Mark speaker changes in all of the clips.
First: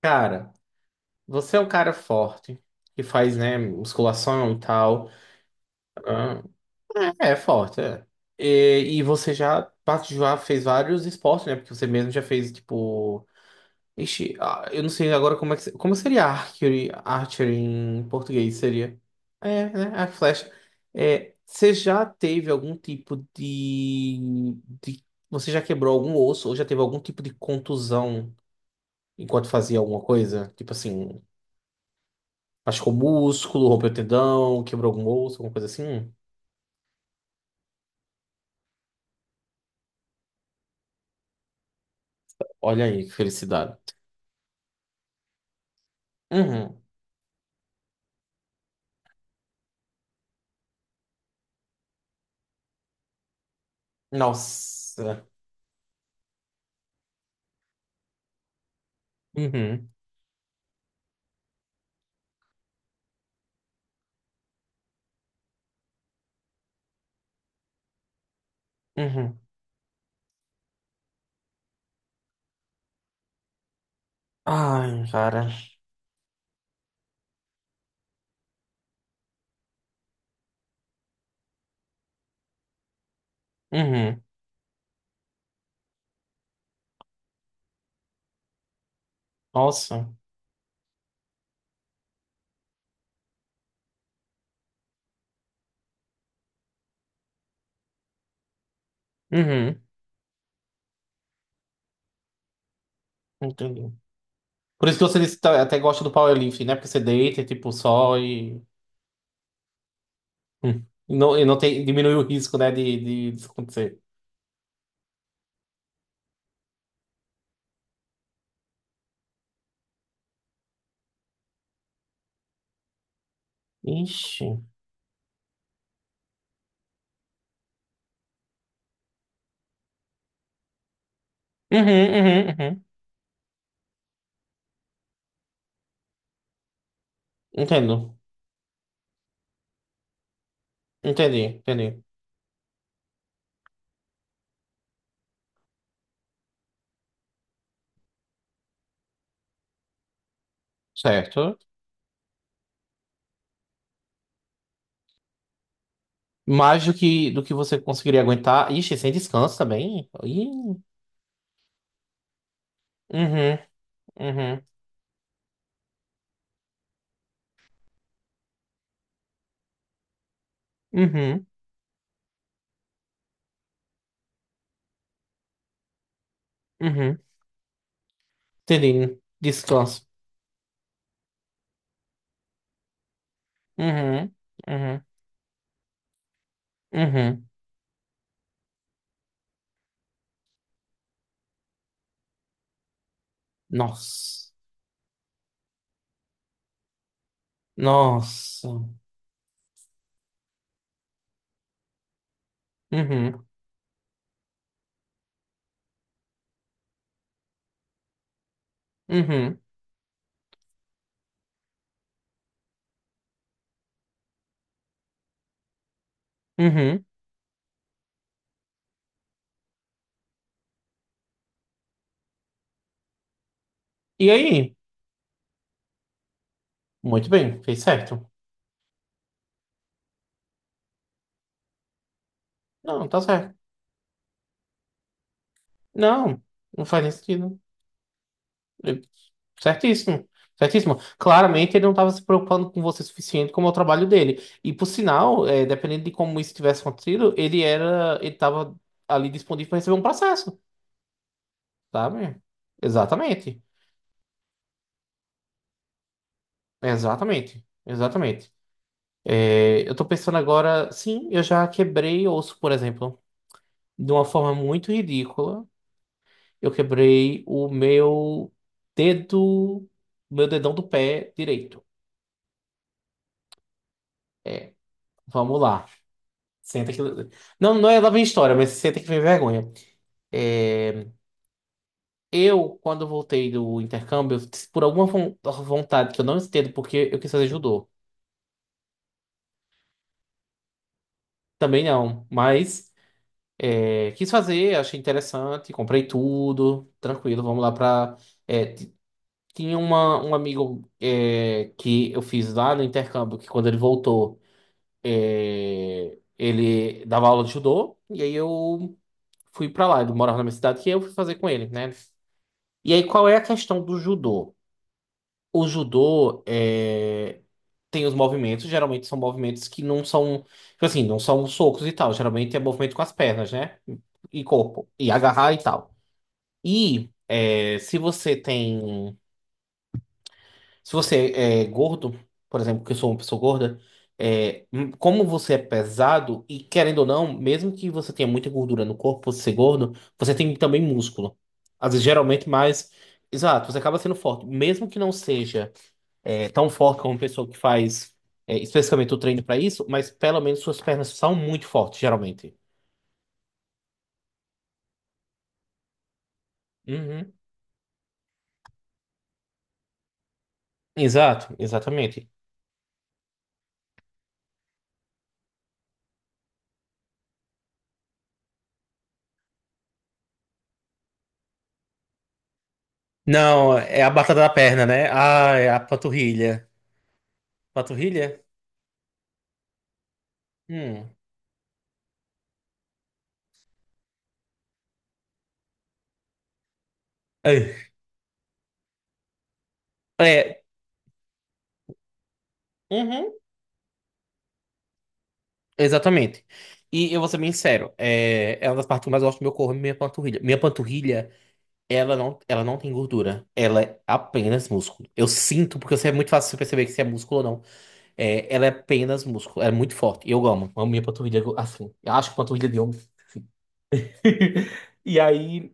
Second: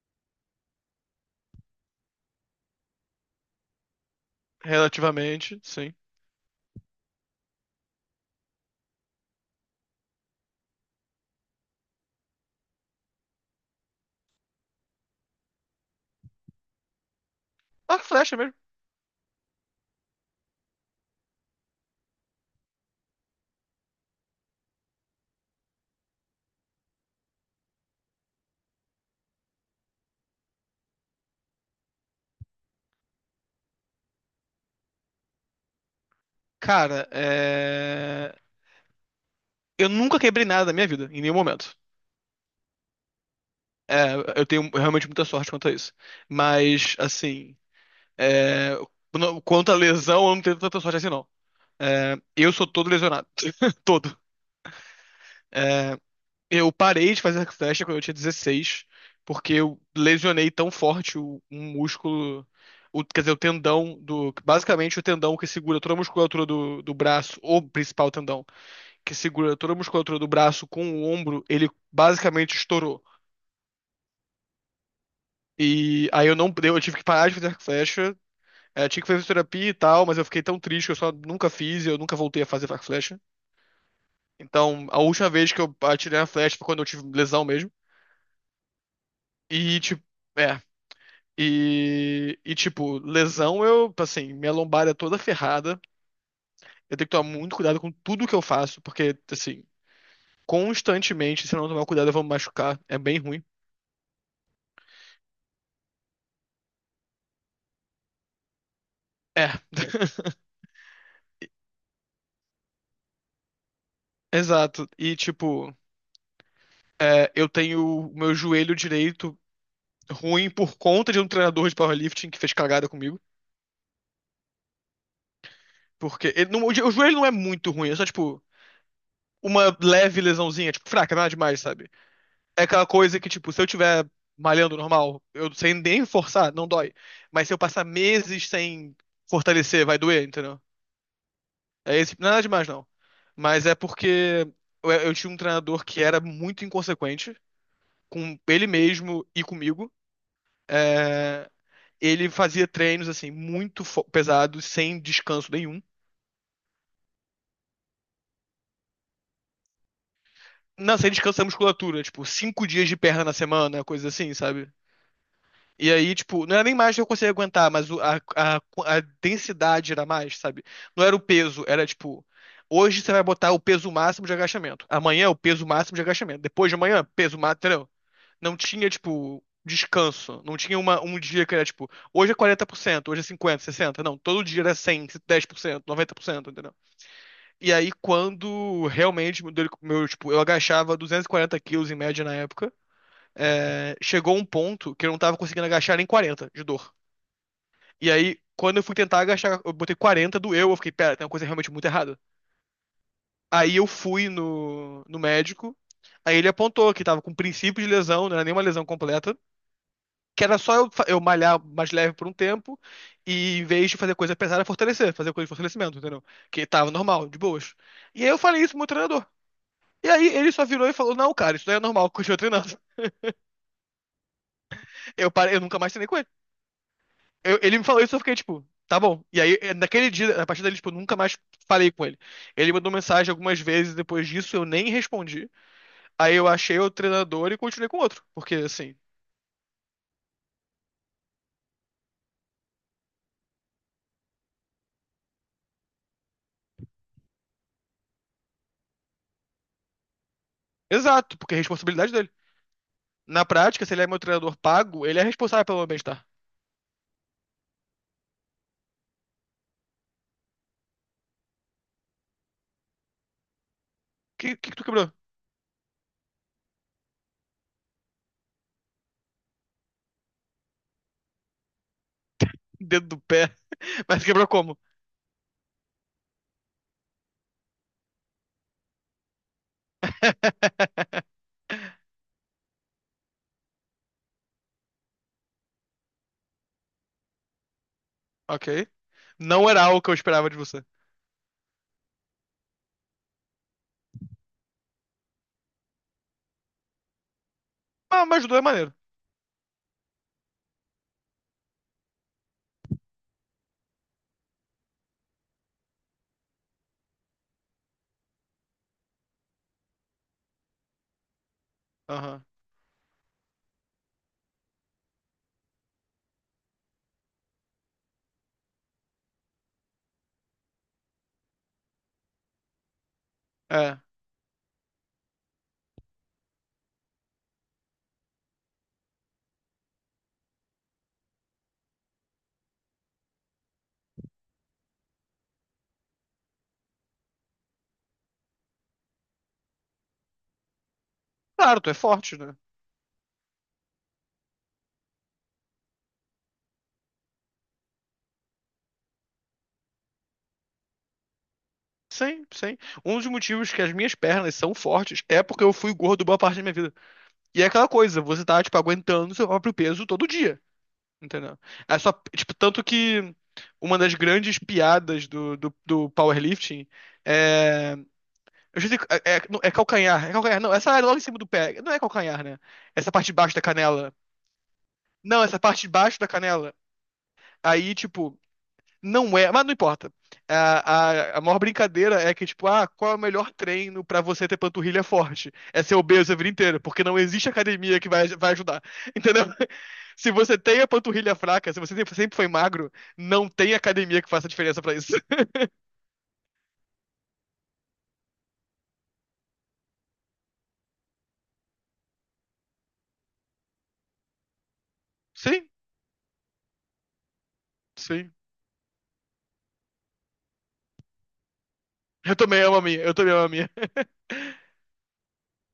Speaker 1: Cara, você é um cara forte, que faz, né, musculação e tal.
Speaker 2: Relativamente, sim.
Speaker 1: Ah, É forte, é. E você já, já fez vários esportes, né? Porque você mesmo já fez, tipo. Ixi, ah, eu não sei agora como é que. Como seria archery, archery
Speaker 2: Arco e
Speaker 1: em
Speaker 2: flecha mesmo.
Speaker 1: português? Seria. É, né? A flecha. É, você já teve algum tipo de, de. Você já quebrou algum osso ou já teve algum tipo de contusão enquanto fazia alguma coisa? Tipo assim. Machucou músculo, rompeu tendão, quebrou algum osso, alguma coisa assim.
Speaker 2: Cara, eu nunca quebrei nada na minha vida, em nenhum momento.
Speaker 1: Olha aí, que felicidade.
Speaker 2: É, eu tenho realmente muita sorte quanto a isso.
Speaker 1: Uhum.
Speaker 2: Mas, assim, é... quanto à lesão, eu não tenho tanta sorte assim, não. É, eu sou todo lesionado. Todo.
Speaker 1: Nossa.
Speaker 2: Eu parei de fazer arco e flecha quando eu tinha 16, porque eu
Speaker 1: Uhum.
Speaker 2: lesionei tão forte um músculo, quer dizer, basicamente o tendão que segura toda a musculatura do braço, o principal tendão, que
Speaker 1: Uhum.
Speaker 2: segura toda a musculatura do braço com o ombro, ele basicamente estourou.
Speaker 1: Ai, cara.
Speaker 2: E aí eu não, eu tive que parar de fazer arco e flecha. É, tinha que fazer terapia e tal, mas eu fiquei tão triste que eu só nunca fiz e eu nunca voltei a fazer arco e flecha.
Speaker 1: Uhum.
Speaker 2: Então, a última vez que eu atirei a flecha foi quando eu tive lesão mesmo. E, tipo,
Speaker 1: Nossa.
Speaker 2: é. E, tipo, lesão eu, assim, minha lombar é toda ferrada. Eu tenho que tomar muito cuidado com tudo que eu faço, porque, assim,
Speaker 1: Uhum.
Speaker 2: constantemente, se eu não tomar cuidado, eu vou me machucar. É bem ruim.
Speaker 1: Entendi. Por isso que você disse que até gosta do powerlifting, né? Porque você deita, tipo, só e. Hum. E não tem, diminui o risco, né, disso acontecer.
Speaker 2: Exato. E, tipo, eu tenho o meu joelho direito ruim por conta de um treinador de powerlifting que fez cagada comigo.
Speaker 1: Ixi. Uhum,
Speaker 2: Porque ele não- o jo- o joelho não é muito ruim, é só, tipo, uma leve lesãozinha, tipo, fraca, nada demais,
Speaker 1: uhum,
Speaker 2: sabe? É
Speaker 1: uhum.
Speaker 2: aquela coisa que, tipo, se eu tiver malhando normal, eu sem nem forçar, não dói. Mas se eu passar
Speaker 1: Entendo.
Speaker 2: meses sem fortalecer, vai doer, entendeu?
Speaker 1: Entendi,
Speaker 2: É
Speaker 1: entendi.
Speaker 2: esse, nada demais, não. Mas é porque eu tinha um treinador que era muito inconsequente com ele mesmo e comigo. É,
Speaker 1: Certo.
Speaker 2: ele fazia treinos, assim, muito pesados, sem descanso nenhum.
Speaker 1: Mais do que você conseguiria aguentar. Ixi, sem descanso também. Ih,
Speaker 2: Não, sem descanso da musculatura, tipo, 5 dias de perna na
Speaker 1: uhum,
Speaker 2: semana, coisa assim,
Speaker 1: uhum,
Speaker 2: sabe? E aí, tipo, não era nem mais que eu conseguia aguentar, mas a densidade era mais, sabe? Não era o
Speaker 1: uhum,
Speaker 2: peso, era tipo, hoje você vai botar o peso máximo de agachamento, amanhã é o peso máximo de agachamento, depois de amanhã,
Speaker 1: uhum.
Speaker 2: peso máximo, entendeu? Não tinha,
Speaker 1: Entendi.
Speaker 2: tipo,
Speaker 1: Descanso.
Speaker 2: descanso, não tinha um dia que era, tipo, hoje é 40%, hoje é 50%, 60%, não,
Speaker 1: Uhum,
Speaker 2: todo dia era
Speaker 1: uhum,
Speaker 2: 100%, 10%, 90%, entendeu?
Speaker 1: uhum.
Speaker 2: E aí, quando realmente tipo, eu agachava 240 quilos em média na época, chegou um
Speaker 1: Nossa.
Speaker 2: ponto que eu não tava conseguindo agachar nem 40 de dor. E aí,
Speaker 1: Nossa.
Speaker 2: quando eu fui tentar agachar, eu botei 40, doeu, eu fiquei, pera, tem uma coisa realmente muito errada.
Speaker 1: Uhum,
Speaker 2: Aí eu fui no médico, aí ele apontou que tava com princípio de lesão, não era nenhuma lesão completa,
Speaker 1: uhum,
Speaker 2: que era só eu malhar mais leve por um tempo e em vez de fazer coisa pesada, fortalecer, fazer coisa de fortalecimento, entendeu? Que tava
Speaker 1: uhum.
Speaker 2: normal, de boas. E aí eu falei isso pro meu treinador. E aí ele só virou e falou, não, cara, isso daí é normal, continua treinando.
Speaker 1: E aí?
Speaker 2: Eu parei, eu nunca mais treinei com ele.
Speaker 1: Muito
Speaker 2: Eu-
Speaker 1: bem,
Speaker 2: ele
Speaker 1: fez
Speaker 2: me falou isso, eu
Speaker 1: certo.
Speaker 2: fiquei, tipo, tá bom. E aí, naquele dia, a partir dali, tipo, eu nunca mais falei com ele. Ele mandou
Speaker 1: Não, tá
Speaker 2: mensagem
Speaker 1: certo.
Speaker 2: algumas vezes, depois disso eu nem respondi. Aí
Speaker 1: Não,
Speaker 2: eu achei
Speaker 1: não
Speaker 2: o
Speaker 1: faz nem
Speaker 2: treinador e
Speaker 1: sentido.
Speaker 2: continuei com outro. Porque, assim,
Speaker 1: Certíssimo. Certíssimo. Claramente ele não estava se preocupando com você o suficiente como é o trabalho dele. E, por sinal, é, dependendo de como isso tivesse acontecido, ele era, ele estava ali disponível para receber um processo,
Speaker 2: exato, porque é responsabilidade dele.
Speaker 1: sabe?
Speaker 2: Na
Speaker 1: Exatamente.
Speaker 2: prática, se ele é meu treinador pago, ele é responsável pelo meu bem-estar.
Speaker 1: Exatamente. Exatamente. É, eu tô pensando agora, sim, eu já quebrei osso, por exemplo, de uma
Speaker 2: O
Speaker 1: forma
Speaker 2: que, que tu
Speaker 1: muito
Speaker 2: quebrou?
Speaker 1: ridícula. Eu quebrei o meu dedo, meu dedão do pé direito.
Speaker 2: Dedo do pé. Mas quebrou
Speaker 1: É,
Speaker 2: como?
Speaker 1: vamos lá. Senta que. Não, não é lá vem história, mas senta que vem vergonha. É, eu, quando voltei do intercâmbio, por alguma vontade que eu não entendo, porque eu quis fazer judô.
Speaker 2: Ok. Não era algo que eu esperava de você.
Speaker 1: Também não, mas é, quis fazer, achei interessante, comprei tudo, tranquilo, vamos lá pra.
Speaker 2: Ah, mas ajudou, é
Speaker 1: é,
Speaker 2: maneiro.
Speaker 1: t- Tinha uma, um amigo é, que eu fiz lá no intercâmbio, que quando ele voltou, é, ele dava aula de judô, e aí eu fui pra lá, ele morava na minha cidade, que eu fui fazer com ele, né?
Speaker 2: Aham.
Speaker 1: E aí, qual é a questão do judô? O judô é, tem os movimentos, geralmente são movimentos que não são, tipo assim, não são socos e tal. Geralmente é movimento com as pernas, né?
Speaker 2: É.
Speaker 1: E corpo, e agarrar e tal. E é, se você tem, se você é gordo, por exemplo, que eu sou uma pessoa gorda, é, como você é pesado, e querendo ou não, mesmo que você tenha muita gordura no corpo, por você ser gordo, você tem também músculo.
Speaker 2: Claro, tu
Speaker 1: Às
Speaker 2: é
Speaker 1: vezes,
Speaker 2: forte,
Speaker 1: geralmente
Speaker 2: né?
Speaker 1: mais. Exato, você acaba sendo forte, mesmo que não seja. É tão forte como uma pessoa que faz é, especificamente o treino para isso, mas pelo menos suas pernas são muito fortes,
Speaker 2: Sim,
Speaker 1: geralmente.
Speaker 2: sim. Um dos motivos que as minhas pernas são fortes é porque eu fui gordo boa parte da minha vida.
Speaker 1: Uhum.
Speaker 2: E é aquela coisa, você tá, tipo, aguentando seu próprio peso todo dia,
Speaker 1: Exato,
Speaker 2: entendeu? É só,
Speaker 1: exatamente.
Speaker 2: tipo, tanto que uma das grandes piadas do powerlifting é... Eu já sei, não, é calcanhar, não, essa área logo em cima do pé, não é calcanhar, né? Essa parte de baixo da
Speaker 1: Não, é a
Speaker 2: canela.
Speaker 1: batata da perna, né?
Speaker 2: Não,
Speaker 1: Ah,
Speaker 2: essa
Speaker 1: é a
Speaker 2: parte de baixo da
Speaker 1: panturrilha.
Speaker 2: canela. Aí, tipo,
Speaker 1: Panturrilha?
Speaker 2: não é, mas não importa.
Speaker 1: Hum.
Speaker 2: A maior brincadeira é que, tipo, ah, qual é o melhor treino pra você ter panturrilha forte? É ser obeso a vida inteira, porque não existe
Speaker 1: É,
Speaker 2: academia que vai ajudar. Entendeu? Se você
Speaker 1: é,
Speaker 2: tem a panturrilha fraca, se você sempre sempre foi magro,
Speaker 1: uhum.
Speaker 2: não tem academia que faça diferença pra isso.
Speaker 1: Exatamente. E eu vou ser bem sincero, é, é uma das partes que eu mais gosto do meu corpo, é minha panturrilha. Minha panturrilha, ela não tem gordura. Ela é apenas músculo. Eu
Speaker 2: Sim,
Speaker 1: sinto, porque você é muito fácil você perceber que se é músculo ou não.
Speaker 2: sim.
Speaker 1: É, ela é apenas músculo, é muito forte. Eu amo, amo minha panturrilha assim. Eu acho
Speaker 2: Eu
Speaker 1: que
Speaker 2: também
Speaker 1: panturrilha
Speaker 2: amo
Speaker 1: de
Speaker 2: a minha,
Speaker 1: homem.
Speaker 2: eu também amo
Speaker 1: Assim.
Speaker 2: a minha.
Speaker 1: E aí,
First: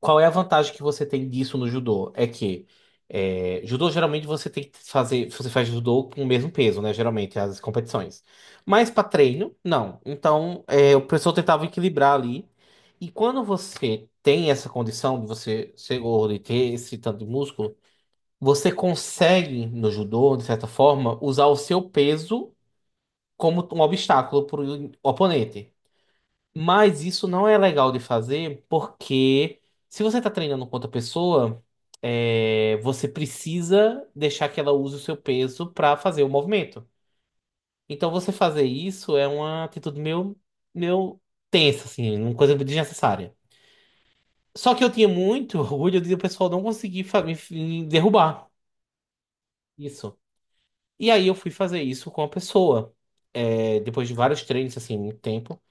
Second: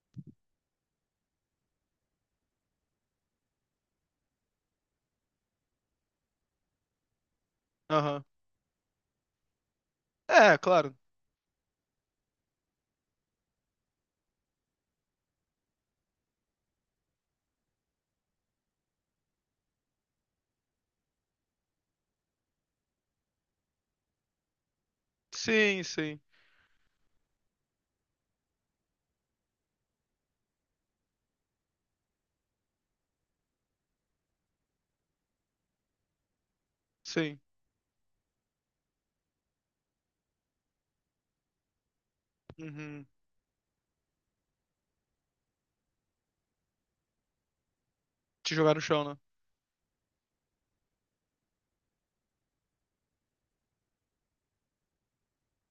Speaker 1: qual é a vantagem que você tem disso no judô? É que é, judô geralmente você tem que fazer, você faz judô com o mesmo peso, né? Geralmente as competições.
Speaker 2: Aham.
Speaker 1: Mas para treino, não.
Speaker 2: É,
Speaker 1: Então,
Speaker 2: claro.
Speaker 1: é, o professor tentava equilibrar ali. E quando você tem essa condição de você ser gordo e ter esse tanto de músculo, você consegue no judô, de certa forma, usar o seu peso como um obstáculo para o oponente.
Speaker 2: Sim, sim,
Speaker 1: Mas isso não é legal de fazer porque se você está treinando com outra pessoa, é, você precisa deixar que ela use o seu peso para fazer o movimento.
Speaker 2: sim.
Speaker 1: Então você fazer isso é uma atitude meio, meio tensa, assim, uma coisa
Speaker 2: Uhum.
Speaker 1: desnecessária. Só que eu tinha muito orgulho de o pessoal não conseguir me derrubar
Speaker 2: Te jogar no chão, né?
Speaker 1: isso. E aí eu fui fazer isso com a pessoa. É, depois de vários treinos, assim, muito tempo.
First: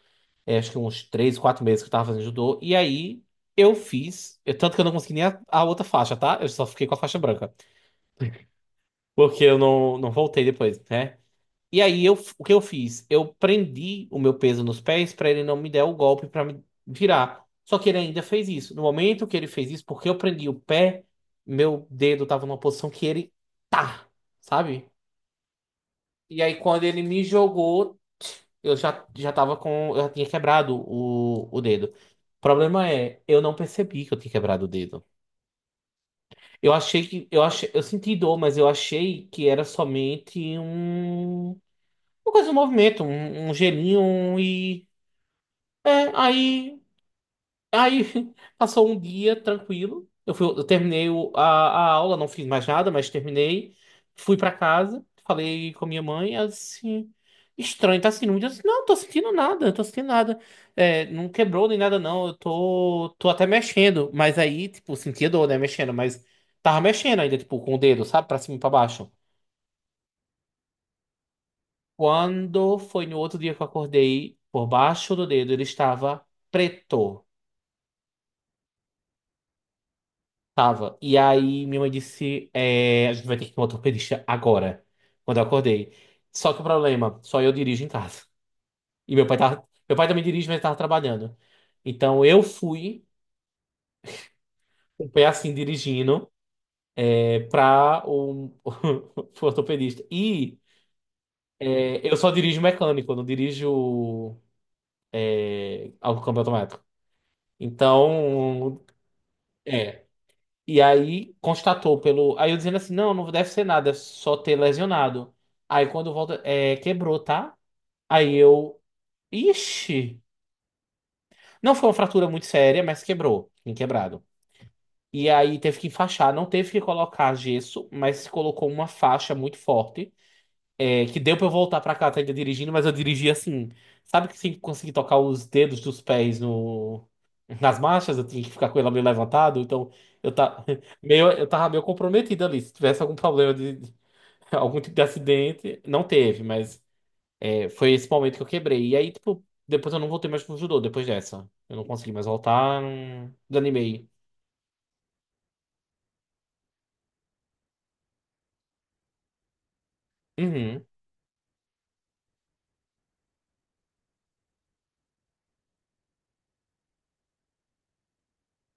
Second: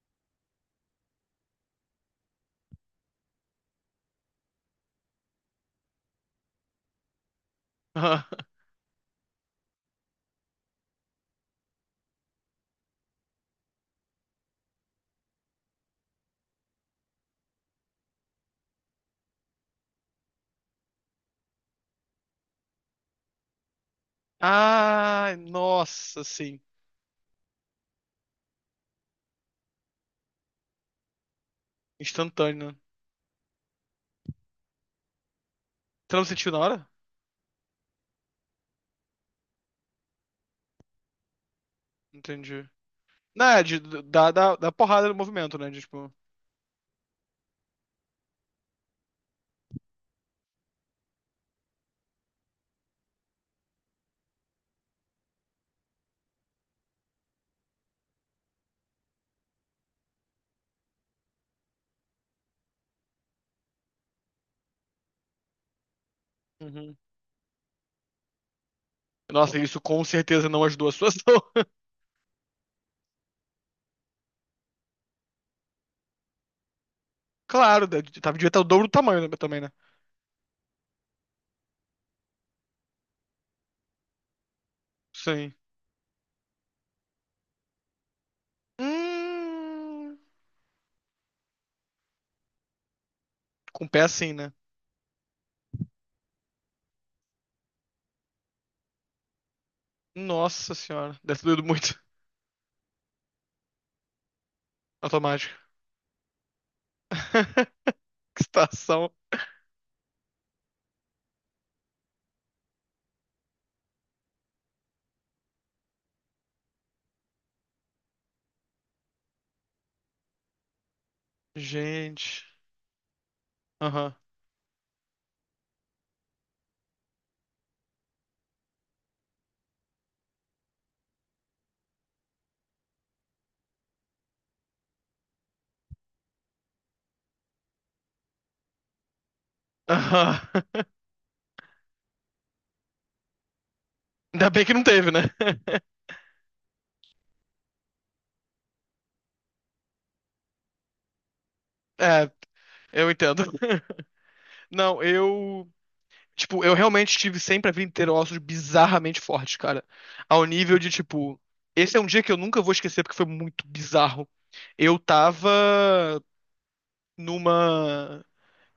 Speaker 1: É, acho que uns 3, 4 meses que eu tava fazendo judô. E aí eu fiz. Tanto que eu não consegui nem a outra faixa, tá? Eu só fiquei com a faixa branca. Porque eu não, não voltei depois, né? E aí eu, o que eu fiz? Eu prendi o meu peso nos pés pra ele não me der o golpe pra me virar. Só que ele ainda fez isso. No momento que ele fez isso, porque eu prendi o pé, meu dedo tava numa posição que ele tá, sabe?
Speaker 2: Ah, nossa,
Speaker 1: E aí
Speaker 2: sim.
Speaker 1: quando ele me jogou, eu já, já tava com. Eu já tinha quebrado o dedo. O
Speaker 2: Instantâneo, né?
Speaker 1: problema é, eu não percebi que eu tinha quebrado o dedo.
Speaker 2: Você não sentiu na
Speaker 1: Eu
Speaker 2: hora?
Speaker 1: achei que. Eu achei, eu senti dor, mas eu achei que era somente um. Uma coisa, um
Speaker 2: Entendi.
Speaker 1: movimento,
Speaker 2: Não,
Speaker 1: um
Speaker 2: é, de,
Speaker 1: gelinho
Speaker 2: da,
Speaker 1: um,
Speaker 2: da, da
Speaker 1: e.
Speaker 2: porrada no movimento, né? De,
Speaker 1: É,
Speaker 2: tipo.
Speaker 1: aí. Aí passou um dia tranquilo. Eu fui, eu terminei a aula, não fiz mais nada, mas terminei. Fui pra casa, falei com a minha mãe, ela disse assim, estranho, tá sentindo muito? Eu disse, não, tô sentindo nada, tô sentindo nada. É, não quebrou nem nada, não. Eu tô, tô até mexendo. Mas aí, tipo, sentia dor, né? Mexendo, mas tava
Speaker 2: Uhum.
Speaker 1: mexendo ainda, tipo, com o dedo, sabe? Pra cima e pra baixo.
Speaker 2: Nossa, isso com certeza não ajudou a situação.
Speaker 1: Quando foi no outro dia que eu acordei, por baixo do dedo, ele estava preto.
Speaker 2: Claro, né, de- tava devia estar o dobro do tamanho né, também, né?
Speaker 1: Tava. E aí minha mãe disse: é, a gente vai ter que ir com o ortopedista agora, quando eu
Speaker 2: Sim.
Speaker 1: acordei. Só que o problema, só eu dirijo em casa. E meu pai tava, meu pai
Speaker 2: Hum,
Speaker 1: também dirige, mas tava trabalhando. Então eu fui,
Speaker 2: com o pé assim, né?
Speaker 1: com o pé assim, dirigindo, é, pra o, pro ortopedista. E
Speaker 2: Nossa senhora, deve ter doído muito.
Speaker 1: é, eu só dirijo mecânico, eu não dirijo
Speaker 2: Automático.
Speaker 1: é, ao câmbio automático.
Speaker 2: Que
Speaker 1: Então,
Speaker 2: situação.
Speaker 1: é, e aí constatou pelo. Aí eu dizendo assim: não, não deve ser nada, é só ter lesionado. Aí quando volta, é, quebrou, tá? Aí eu. Ixi! Não foi uma fratura
Speaker 2: Gente.
Speaker 1: muito séria, mas quebrou. Tem
Speaker 2: Aham.
Speaker 1: quebrado. E aí teve que enfaixar, não teve que colocar gesso, mas colocou uma faixa muito forte é, que deu pra eu voltar pra casa ainda dirigindo, mas eu dirigi assim. Sabe que sem conseguir tocar os dedos dos pés no, nas marchas, eu tinha que ficar com ela meio levantado, então eu,
Speaker 2: Aham.
Speaker 1: tá, meio, eu tava meio comprometido ali. Se tivesse algum problema
Speaker 2: Ainda bem que
Speaker 1: algum
Speaker 2: não
Speaker 1: tipo de
Speaker 2: teve, né?
Speaker 1: acidente, não teve, mas é, foi esse momento que eu quebrei. E aí, tipo, depois eu não voltei mais pro judô depois dessa. Eu não consegui mais
Speaker 2: É,
Speaker 1: voltar,
Speaker 2: eu
Speaker 1: não
Speaker 2: entendo.
Speaker 1: desanimei.
Speaker 2: Não, eu. Tipo, eu realmente tive sempre a vida inteira ossos bizarramente fortes, cara. Ao nível
Speaker 1: Uhum.
Speaker 2: de, tipo, esse é um dia que eu nunca vou esquecer porque foi muito bizarro. Eu tava numa.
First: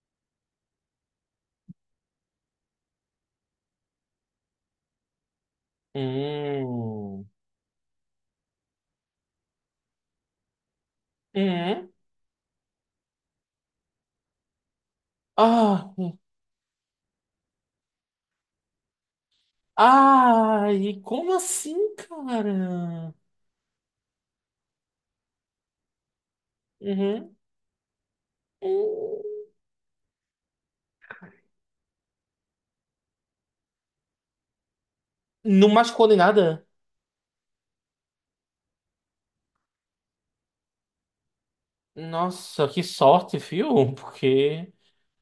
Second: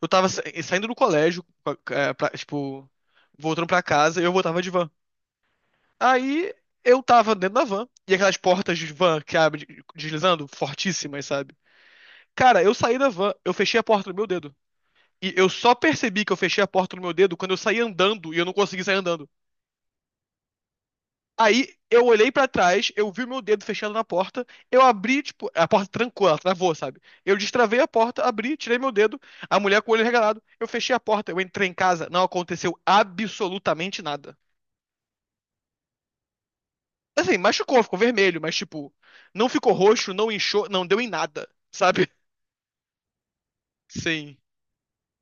Speaker 2: Eu tava saindo do colégio, tipo, voltando pra casa, e eu voltava de van. Aí eu
Speaker 1: Hum.
Speaker 2: tava dentro da van, e aquelas portas de van que abre deslizando, fortíssimas, sabe?
Speaker 1: Uhum.
Speaker 2: Cara, eu saí da van, eu fechei a porta no meu dedo. E eu só
Speaker 1: Ah! Hum.
Speaker 2: percebi que eu fechei a porta no meu dedo quando eu saí andando e eu não consegui sair andando.
Speaker 1: Ai, como
Speaker 2: Aí
Speaker 1: assim,
Speaker 2: eu olhei pra trás, eu
Speaker 1: cara?
Speaker 2: vi meu dedo fechado na porta, eu abri, tipo, a porta trancou, ela travou, sabe?
Speaker 1: Uhum.
Speaker 2: Eu destravei a porta, abri, tirei meu dedo,
Speaker 1: Hum.
Speaker 2: a mulher com o olho regalado, eu fechei a porta, eu entrei em casa, não aconteceu absolutamente nada.
Speaker 1: Não machucou nem nada?
Speaker 2: Assim, machucou, ficou vermelho, mas tipo, não ficou roxo, não inchou, não deu em nada, sabe?
Speaker 1: Nossa, que sorte, viu?
Speaker 2: Sim.
Speaker 1: Porque.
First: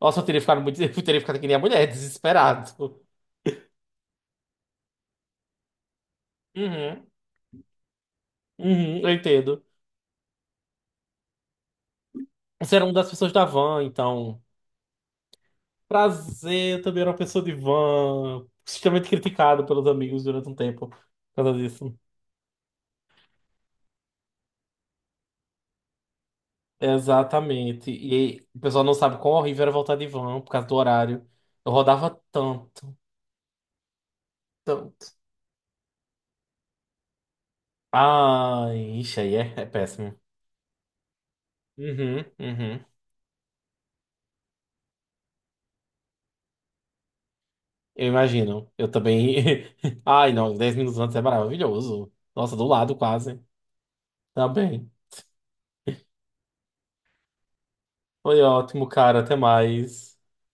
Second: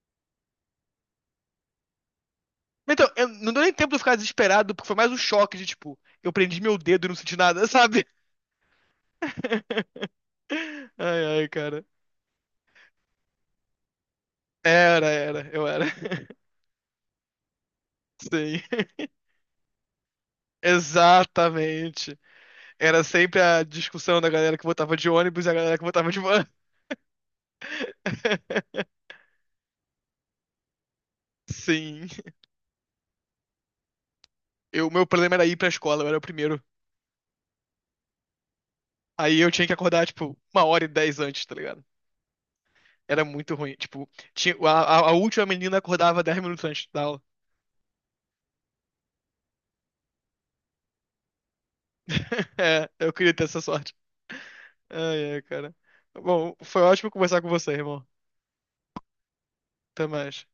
Speaker 1: Nossa, eu teria ficado muito. Eu teria ficado que nem a mulher, desesperado.
Speaker 2: Então, não deu nem tempo de eu ficar desesperado, porque foi mais um choque de tipo, eu prendi meu dedo
Speaker 1: Uhum.
Speaker 2: e não senti nada, sabe?
Speaker 1: Uhum, eu entendo.
Speaker 2: Ai, ai, cara.
Speaker 1: Você era uma das pessoas da van, então.
Speaker 2: Era, era, eu era.
Speaker 1: Prazer, eu também era uma pessoa de van.
Speaker 2: Sim.
Speaker 1: Extremamente criticado pelos amigos durante um tempo por causa disso.
Speaker 2: Exatamente. Era sempre a discussão da galera que votava de ônibus e a galera que votava de van.
Speaker 1: Exatamente. E o pessoal não sabe quão horrível era voltar de van por causa do horário. Eu
Speaker 2: Sim.
Speaker 1: rodava tanto.
Speaker 2: Meu
Speaker 1: Tanto.
Speaker 2: problema era ir pra escola, eu era o primeiro.
Speaker 1: Ai, ixi, aí
Speaker 2: Aí eu
Speaker 1: é,
Speaker 2: tinha
Speaker 1: é
Speaker 2: que acordar,
Speaker 1: péssimo.
Speaker 2: tipo, uma hora e dez antes, tá ligado?
Speaker 1: Uhum, uhum.
Speaker 2: Era muito ruim. Tipo, a última menina acordava 10 minutos antes da aula.
Speaker 1: Eu imagino. Eu também. Ai, não, 10 minutos antes é maravilhoso. Nossa, do
Speaker 2: É,
Speaker 1: lado
Speaker 2: eu queria
Speaker 1: quase.
Speaker 2: ter essa sorte.
Speaker 1: Tá bem.
Speaker 2: Ai, ai, cara. Bom, foi ótimo conversar com você, irmão.
Speaker 1: Foi ótimo, cara. Até
Speaker 2: Até
Speaker 1: mais.
Speaker 2: mais.